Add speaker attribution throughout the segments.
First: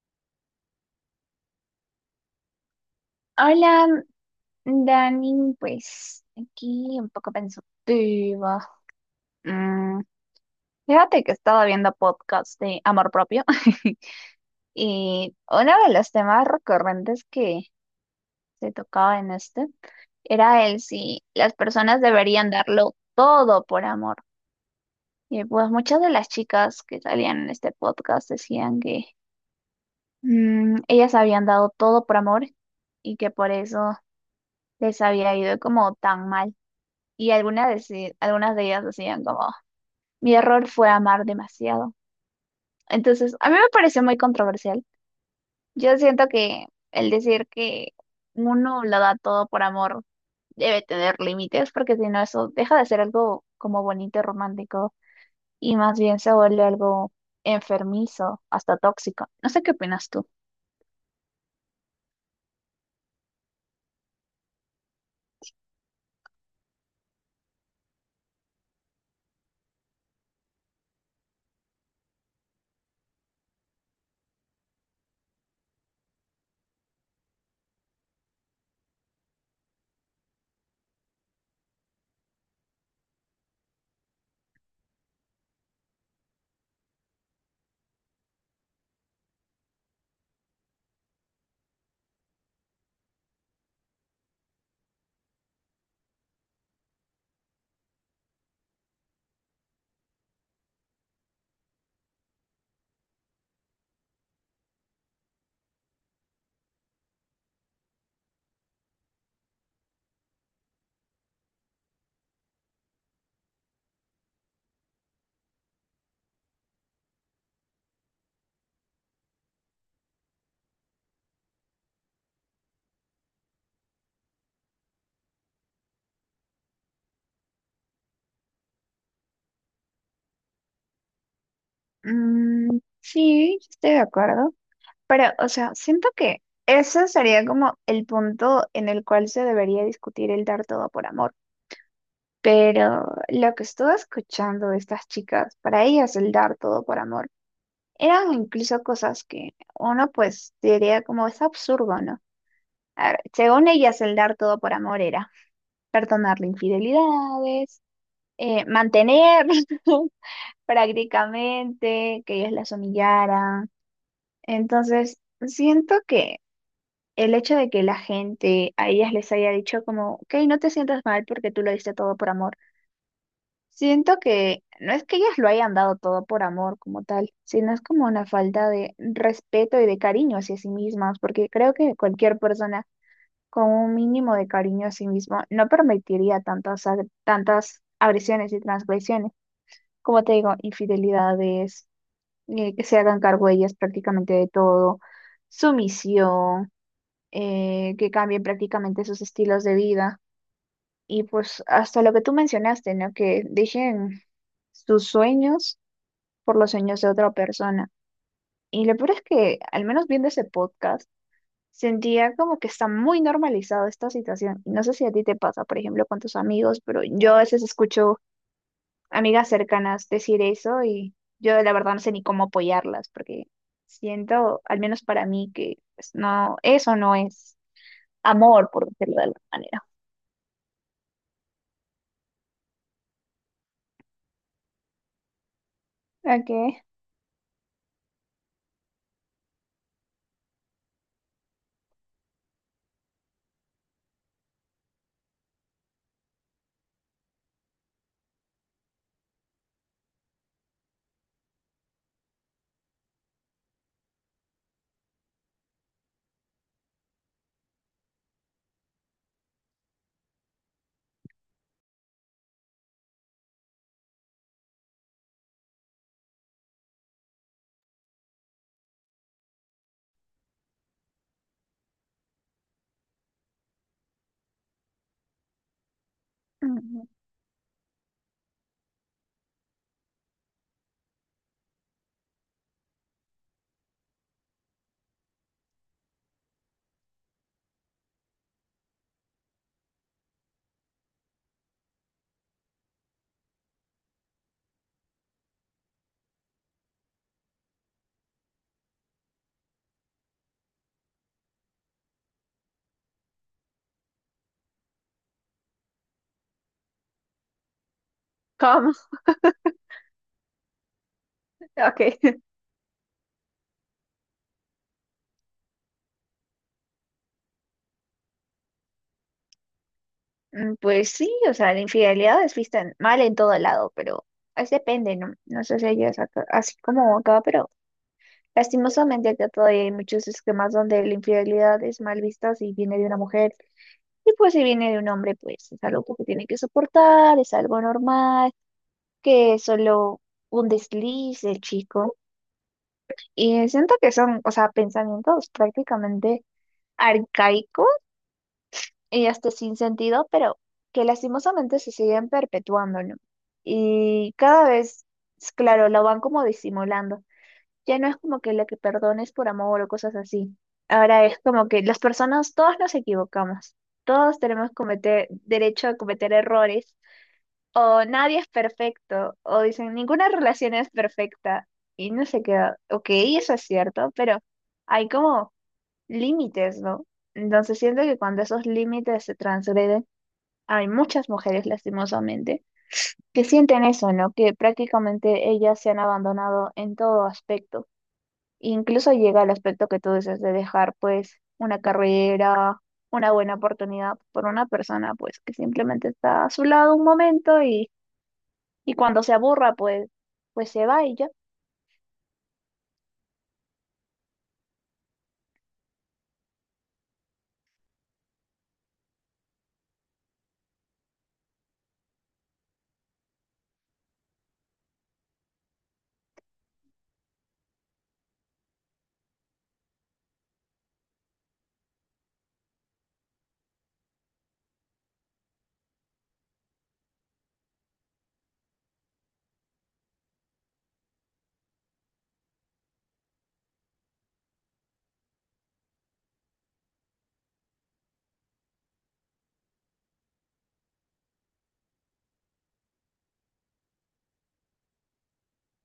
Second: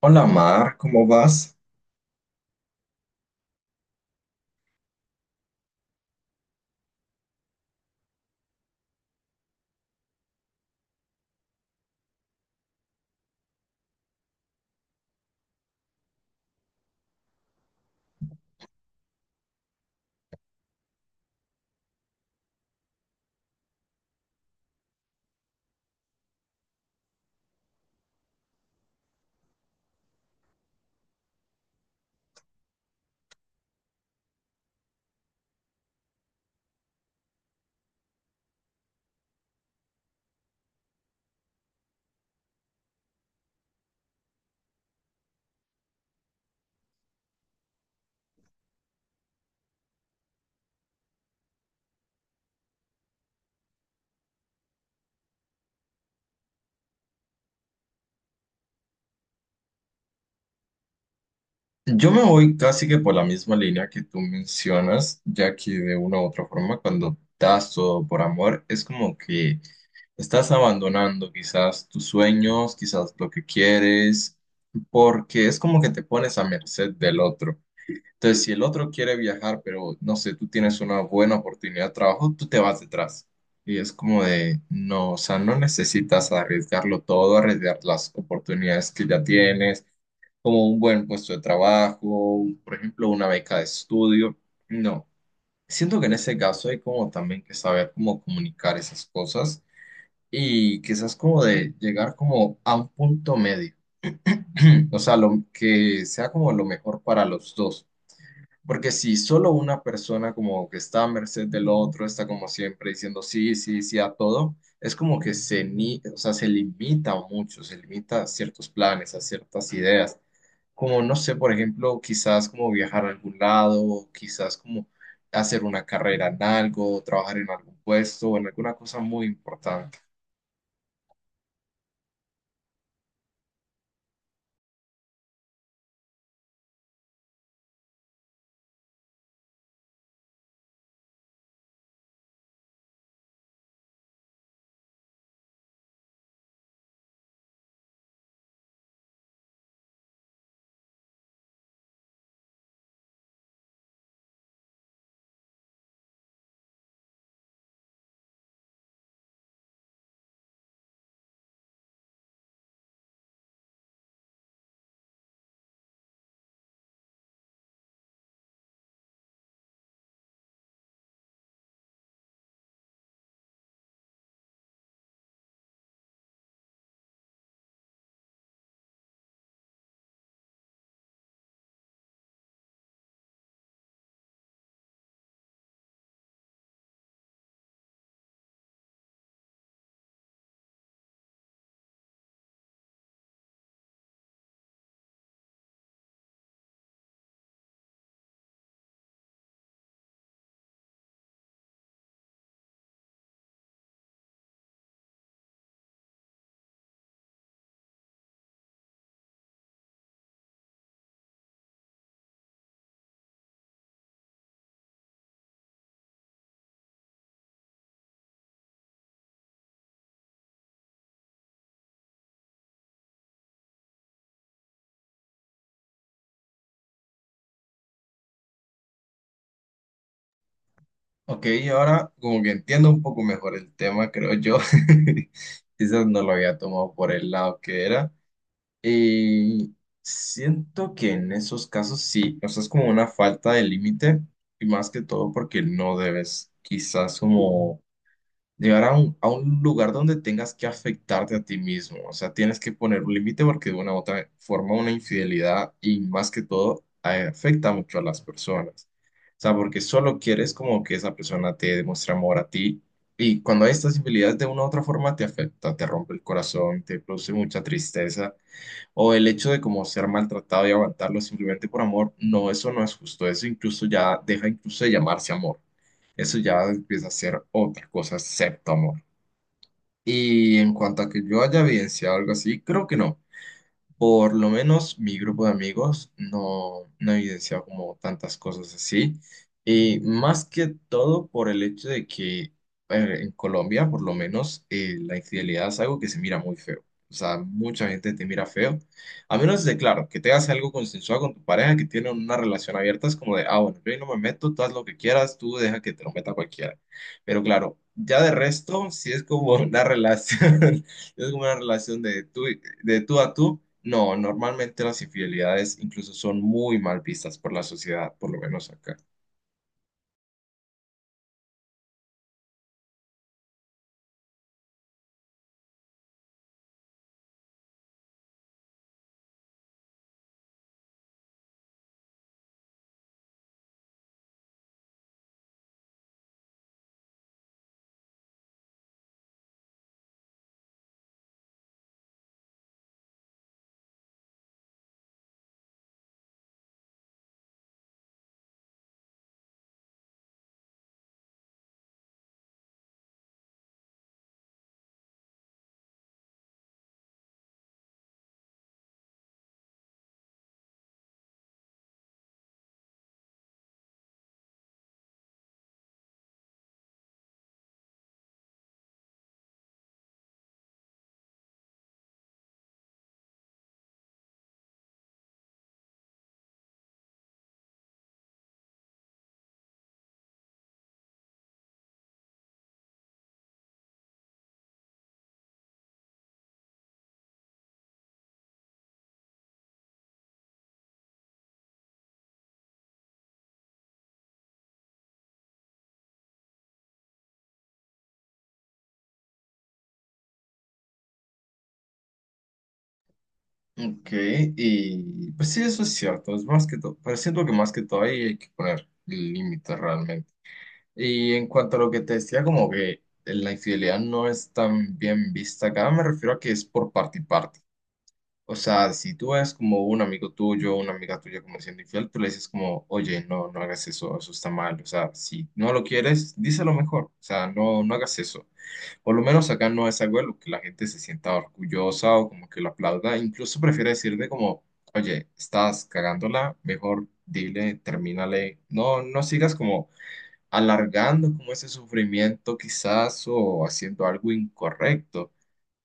Speaker 1: Hola Mar, ¿cómo vas?
Speaker 2: Hola, Dani, pues aquí un poco pensativa. Mm, Fíjate que estaba viendo podcast de amor propio y uno de los temas recurrentes que se tocaba en este era el si las personas deberían darlo todo por amor. Y pues muchas de las chicas que salían en este podcast decían que ellas habían dado todo por amor y que por eso les había ido como tan mal. Y algunas de ellas decían como, mi error fue amar demasiado. Entonces, a mí me pareció muy controversial. Yo siento que el decir que uno lo da todo por amor debe tener límites, porque si no, eso deja de ser algo como bonito y romántico y más bien se vuelve algo enfermizo, hasta tóxico. No sé qué opinas tú.
Speaker 1: Yo me voy casi que por la misma línea que tú mencionas, ya que de una u otra forma cuando das todo por amor es como que estás abandonando quizás tus sueños, quizás lo que quieres, porque es como que te pones a merced del otro. Entonces, si el otro quiere viajar, pero no sé, tú tienes una buena oportunidad de trabajo, tú te vas detrás. Y es como de, no, o sea, no necesitas arriesgarlo todo, arriesgar las oportunidades que ya tienes como un buen puesto de trabajo, por ejemplo, una beca de estudio. No, siento que en ese caso hay como también que saber cómo comunicar esas cosas y quizás como de llegar como a un punto medio, o sea, lo que sea como lo mejor para los dos. Porque si solo una persona como que está a merced del otro, está como siempre diciendo sí, sí, sí a todo, es como que se, ni, o sea, se limita mucho, se limita a ciertos planes, a ciertas ideas. Como, no sé, por ejemplo, quizás como viajar a algún lado, quizás como hacer una carrera en algo, trabajar en algún puesto o en alguna cosa muy importante.
Speaker 2: Mm, sí, estoy de acuerdo. Pero, o sea, siento que ese sería como el punto en el cual se debería discutir el dar todo por amor. Pero lo que estuve escuchando de estas chicas, para ellas el dar todo por amor eran incluso cosas que uno pues diría como es absurdo, ¿no? A ver, según ellas el dar todo por amor era perdonarle infidelidades, mantener prácticamente que ellos las humillaran. Entonces, siento que el hecho de que la gente a ellas les haya dicho como, ok, no te sientas mal porque tú lo diste todo por amor. Siento que no es que ellas lo hayan dado todo por amor como tal, sino es como una falta de respeto y de cariño hacia sí mismas, porque creo que cualquier persona con un mínimo de cariño a sí mismo no permitiría tantas agresiones y transgresiones, como te digo, infidelidades, que se hagan cargo ellas prácticamente de todo, sumisión, que cambien prácticamente sus estilos de vida. Y pues hasta lo que tú mencionaste, ¿no? Que dejen sus sueños por los sueños de otra persona. Y lo peor es que, al menos viendo ese podcast, sentía como que está muy normalizado esta situación. Y no sé si a ti te pasa, por ejemplo, con tus amigos, pero yo a veces escucho amigas cercanas decir eso y yo la verdad no sé ni cómo apoyarlas, porque siento, al menos para mí, que pues no, eso no es amor, por decirlo de alguna manera.
Speaker 1: Ok, y ahora como que entiendo un poco mejor el tema, creo yo. Quizás no lo había
Speaker 2: Okay.
Speaker 1: tomado por el lado que era. Y siento que en esos casos sí, o sea, es como una falta de límite y más que todo porque no debes quizás como llegar a a un lugar donde tengas que afectarte a ti mismo, o sea, tienes que poner un límite porque de una u otra forma una infidelidad y más que todo afecta mucho a las personas, o sea, porque solo quieres como que esa persona te demuestre amor a ti. Y cuando hay estas infidelidades de una u otra forma te afecta, te rompe el corazón, te produce mucha tristeza. O el hecho de como ser maltratado y aguantarlo simplemente por amor, no, eso no es justo. Eso incluso ya deja incluso de llamarse amor. Eso ya
Speaker 2: Mm.
Speaker 1: empieza a ser otra cosa excepto amor. Y en cuanto a que yo haya evidenciado algo así, creo que no. Por lo menos mi grupo de amigos no ha evidenciado como tantas cosas así. Y más que todo por el hecho de que en Colombia, por lo menos, la infidelidad es algo que se mira muy feo. O sea, mucha gente te mira feo. A menos de, claro, que te hagas algo consensuado con tu pareja, que tienen una relación abierta, es como de, ah, bueno, yo ahí no me meto, tú haz lo que quieras, tú deja que te lo meta cualquiera. Pero claro, ya de resto,
Speaker 2: ¿Cómo?
Speaker 1: sí es como una relación. Es como una relación
Speaker 2: Okay.
Speaker 1: de tú, de tú a tú. No, normalmente las infidelidades incluso son muy mal vistas por la sociedad, por lo menos acá.
Speaker 2: Mm, pues sí, o sea, la infidelidad es mal en todo lado, pero es depende, ¿no? No sé si así como acá, pero lastimosamente acá todavía hay muchos esquemas donde la infidelidad es mal vista si viene de una mujer y pues si viene de un hombre, pues es algo que tiene que soportar, es algo normal, que es solo un desliz del chico. Y siento que son, o sea, pensamientos prácticamente arcaicos y este sin sentido, pero que lastimosamente se siguen perpetuando, ¿no? Y cada vez, claro, lo van como disimulando. Ya no es como que lo que perdones por amor o cosas así. Ahora es como que las personas, todos nos equivocamos. Todos tenemos cometer, derecho a cometer errores. O nadie es perfecto. O dicen, ninguna relación es perfecta. Y no se queda. Ok, eso es cierto, pero hay como límites, ¿no? Entonces siento que cuando esos límites se transgreden, hay muchas mujeres, lastimosamente, que sienten eso, ¿no? Que prácticamente ellas se han abandonado en todo aspecto. Incluso llega al aspecto que tú dices de dejar, pues, una carrera, una buena oportunidad por una persona, pues, que simplemente está a su lado un momento y cuando se aburra, pues, pues se va y ya.
Speaker 1: Ok, y pues sí, eso es cierto, es más que todo, pero siento que más que todo ahí hay que poner límites realmente. Y en cuanto a lo que te decía, como que la infidelidad no es tan bien vista acá, me refiero a que es por parte y parte. O sea, si tú ves como un amigo tuyo, una amiga tuya como siendo infiel, tú le dices como, oye, no, no hagas eso, eso está mal. O sea, si no lo quieres, díselo mejor. O sea, no, no hagas eso. Por lo menos acá no es algo de lo que la gente se sienta orgullosa o como que lo aplauda. Incluso prefiere decirle como, oye, estás cagándola, mejor dile, termínale. No, no sigas como alargando como ese sufrimiento quizás o haciendo algo incorrecto.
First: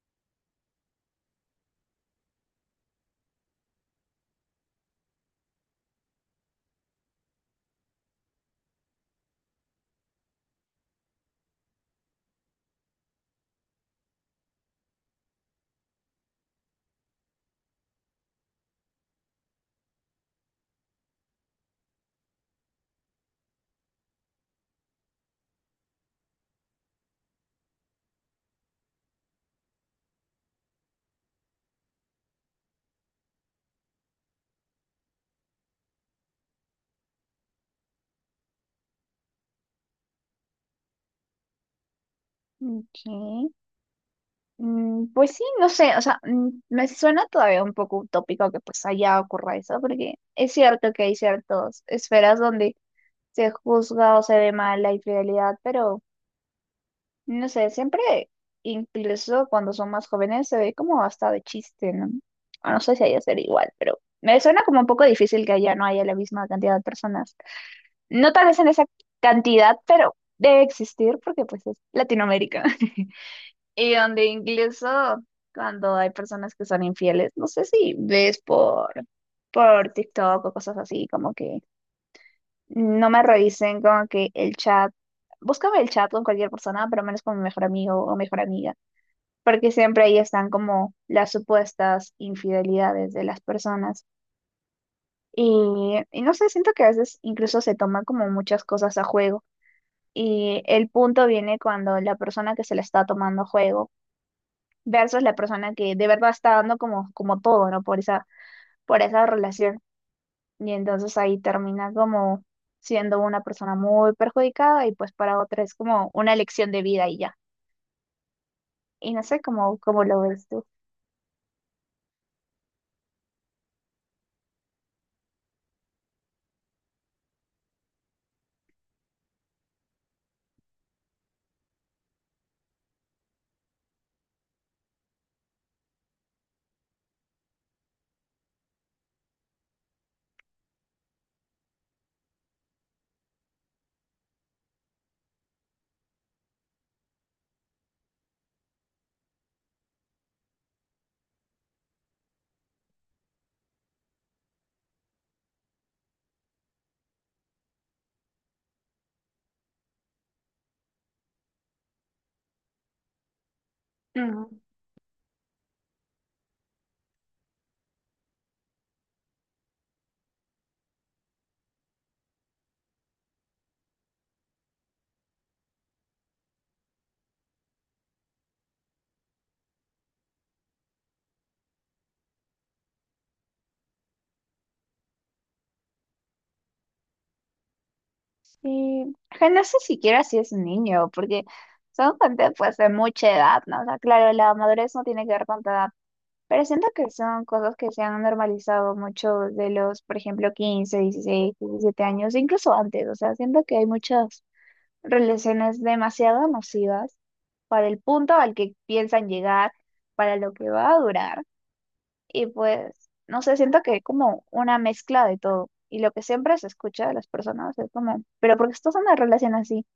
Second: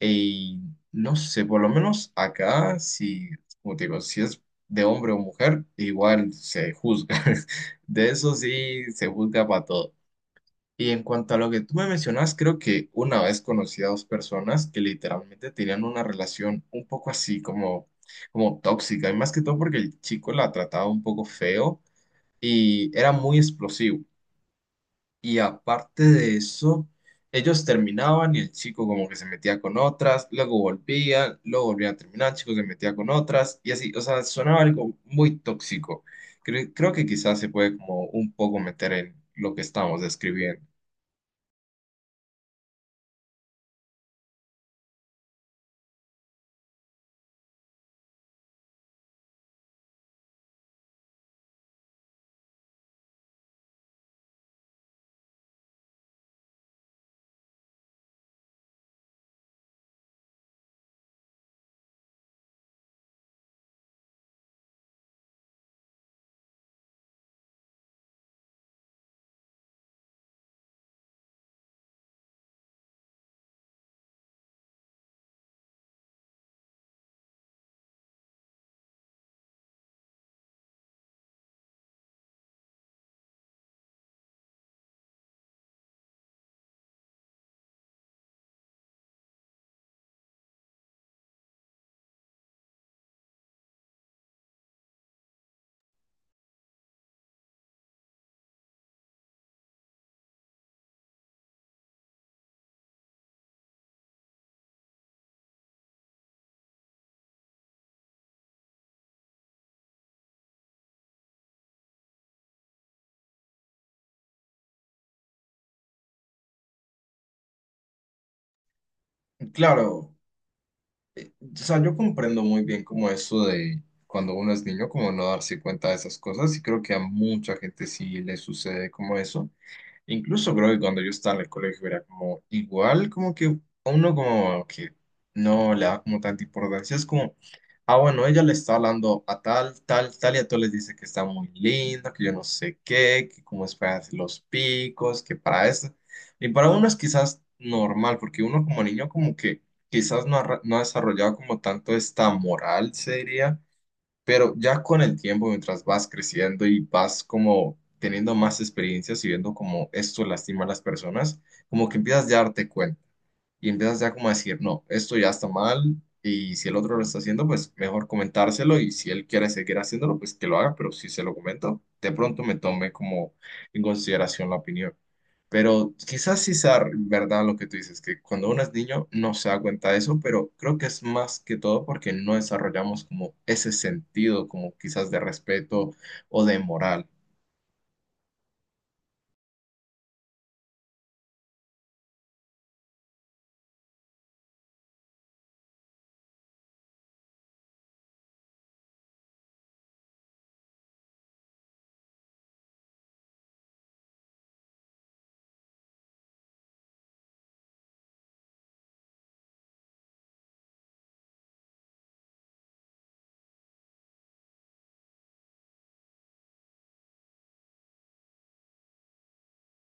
Speaker 1: Y no sé, por lo menos acá, si, como te digo, si es de hombre o mujer, igual se juzga. De eso sí, se juzga para todo. Y en cuanto a lo que tú me mencionas, creo que una vez conocí a dos personas que literalmente tenían una relación un poco así, como, como tóxica, y más que todo porque el chico la trataba un poco feo y era muy explosivo. Y aparte de eso, ellos terminaban y el chico como que se metía con otras, luego volvían a terminar, el chico se metía con otras y así, o sea, sonaba algo muy tóxico. Creo que quizás se puede como un poco meter en lo que estamos describiendo.
Speaker 2: Ok. Mm, pues sí, no sé, o sea, me suena todavía un poco utópico que pues allá ocurra eso, porque es cierto que hay ciertas esferas donde se juzga o se ve mal la infidelidad, pero no sé, siempre, incluso cuando son más jóvenes, se ve como hasta de chiste, ¿no? O no sé si haya ser igual, pero me suena como un poco difícil que allá no haya la misma cantidad de personas. No tal vez en esa cantidad, pero debe existir porque pues es Latinoamérica. Y donde incluso cuando hay personas que son infieles, no sé si ves por TikTok o cosas así, como que no me realicen como que el chat. Búscame el chat con cualquier persona, pero menos con mi mejor amigo o mejor amiga, porque siempre ahí están como las supuestas infidelidades de las personas. Y no sé, siento que a veces incluso se toman como muchas cosas a juego. Y el punto viene cuando la persona que se la está tomando a juego versus la persona que de verdad está dando como, como todo, ¿no? Por esa relación. Y entonces ahí termina como siendo una persona muy perjudicada y pues para otra es como una elección de vida y ya. Y no sé cómo,
Speaker 1: Claro,
Speaker 2: cómo lo ves tú.
Speaker 1: o sea, yo comprendo muy bien como eso de cuando uno es niño, como no darse cuenta de esas cosas y creo que a mucha gente sí le sucede como eso. Incluso creo que cuando yo estaba en el colegio era como igual, como que a uno como que no le da como tanta importancia. Es como, ah, bueno, ella le está hablando a tal, tal, tal, y a todos les dice que está muy linda, que yo no sé qué, que cómo es para hacer los picos, que para eso. Y para uno es quizás normal, porque uno como niño como que quizás no ha desarrollado como tanto esta moral, se diría pero ya con el tiempo, mientras vas creciendo y vas como teniendo más experiencias y viendo cómo esto lastima a las personas, como que empiezas ya a darte cuenta y empiezas ya como a decir,
Speaker 2: Mm.
Speaker 1: no, esto ya está mal y si el otro lo está haciendo, pues mejor comentárselo y si él quiere seguir haciéndolo, pues que lo haga, pero si se lo comento, de pronto me tome como en consideración la opinión. Pero quizás sí sea verdad lo que tú dices, que cuando uno es niño no se da cuenta de eso, pero creo que es más que todo porque no desarrollamos como ese sentido, como quizás de respeto o de moral.
Speaker 2: Sí, que no sé siquiera si es un niño, porque son gente pues de mucha edad, ¿no? O sea, claro, la madurez no tiene que ver con tu edad, pero siento que son cosas que se han normalizado mucho de los, por ejemplo, 15 16 17 años, incluso antes, o sea, siento que hay muchas relaciones demasiado nocivas para el punto al que piensan llegar, para lo que va a durar. Y pues, no sé, siento que es como una mezcla de todo. Y lo que siempre se escucha de las personas es como, pero ¿por qué estás en una relación así?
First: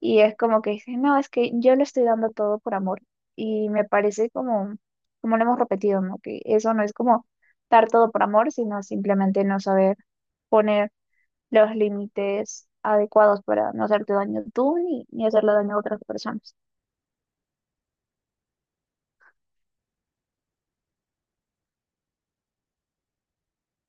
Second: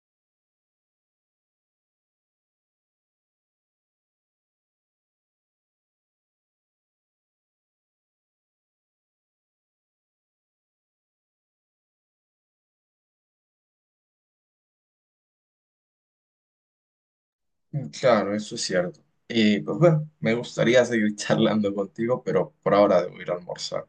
Speaker 2: Y es como que dicen, no, es que yo le estoy dando todo por amor. Y me parece como, como lo hemos repetido, ¿no? Que eso no es como dar todo por amor, sino simplemente no saber poner los límites adecuados para no hacerte daño tú ni hacerle daño a otras personas.
Speaker 1: Claro, eso es cierto. Y pues bueno, me gustaría seguir charlando contigo, pero por ahora debo ir a almorzar.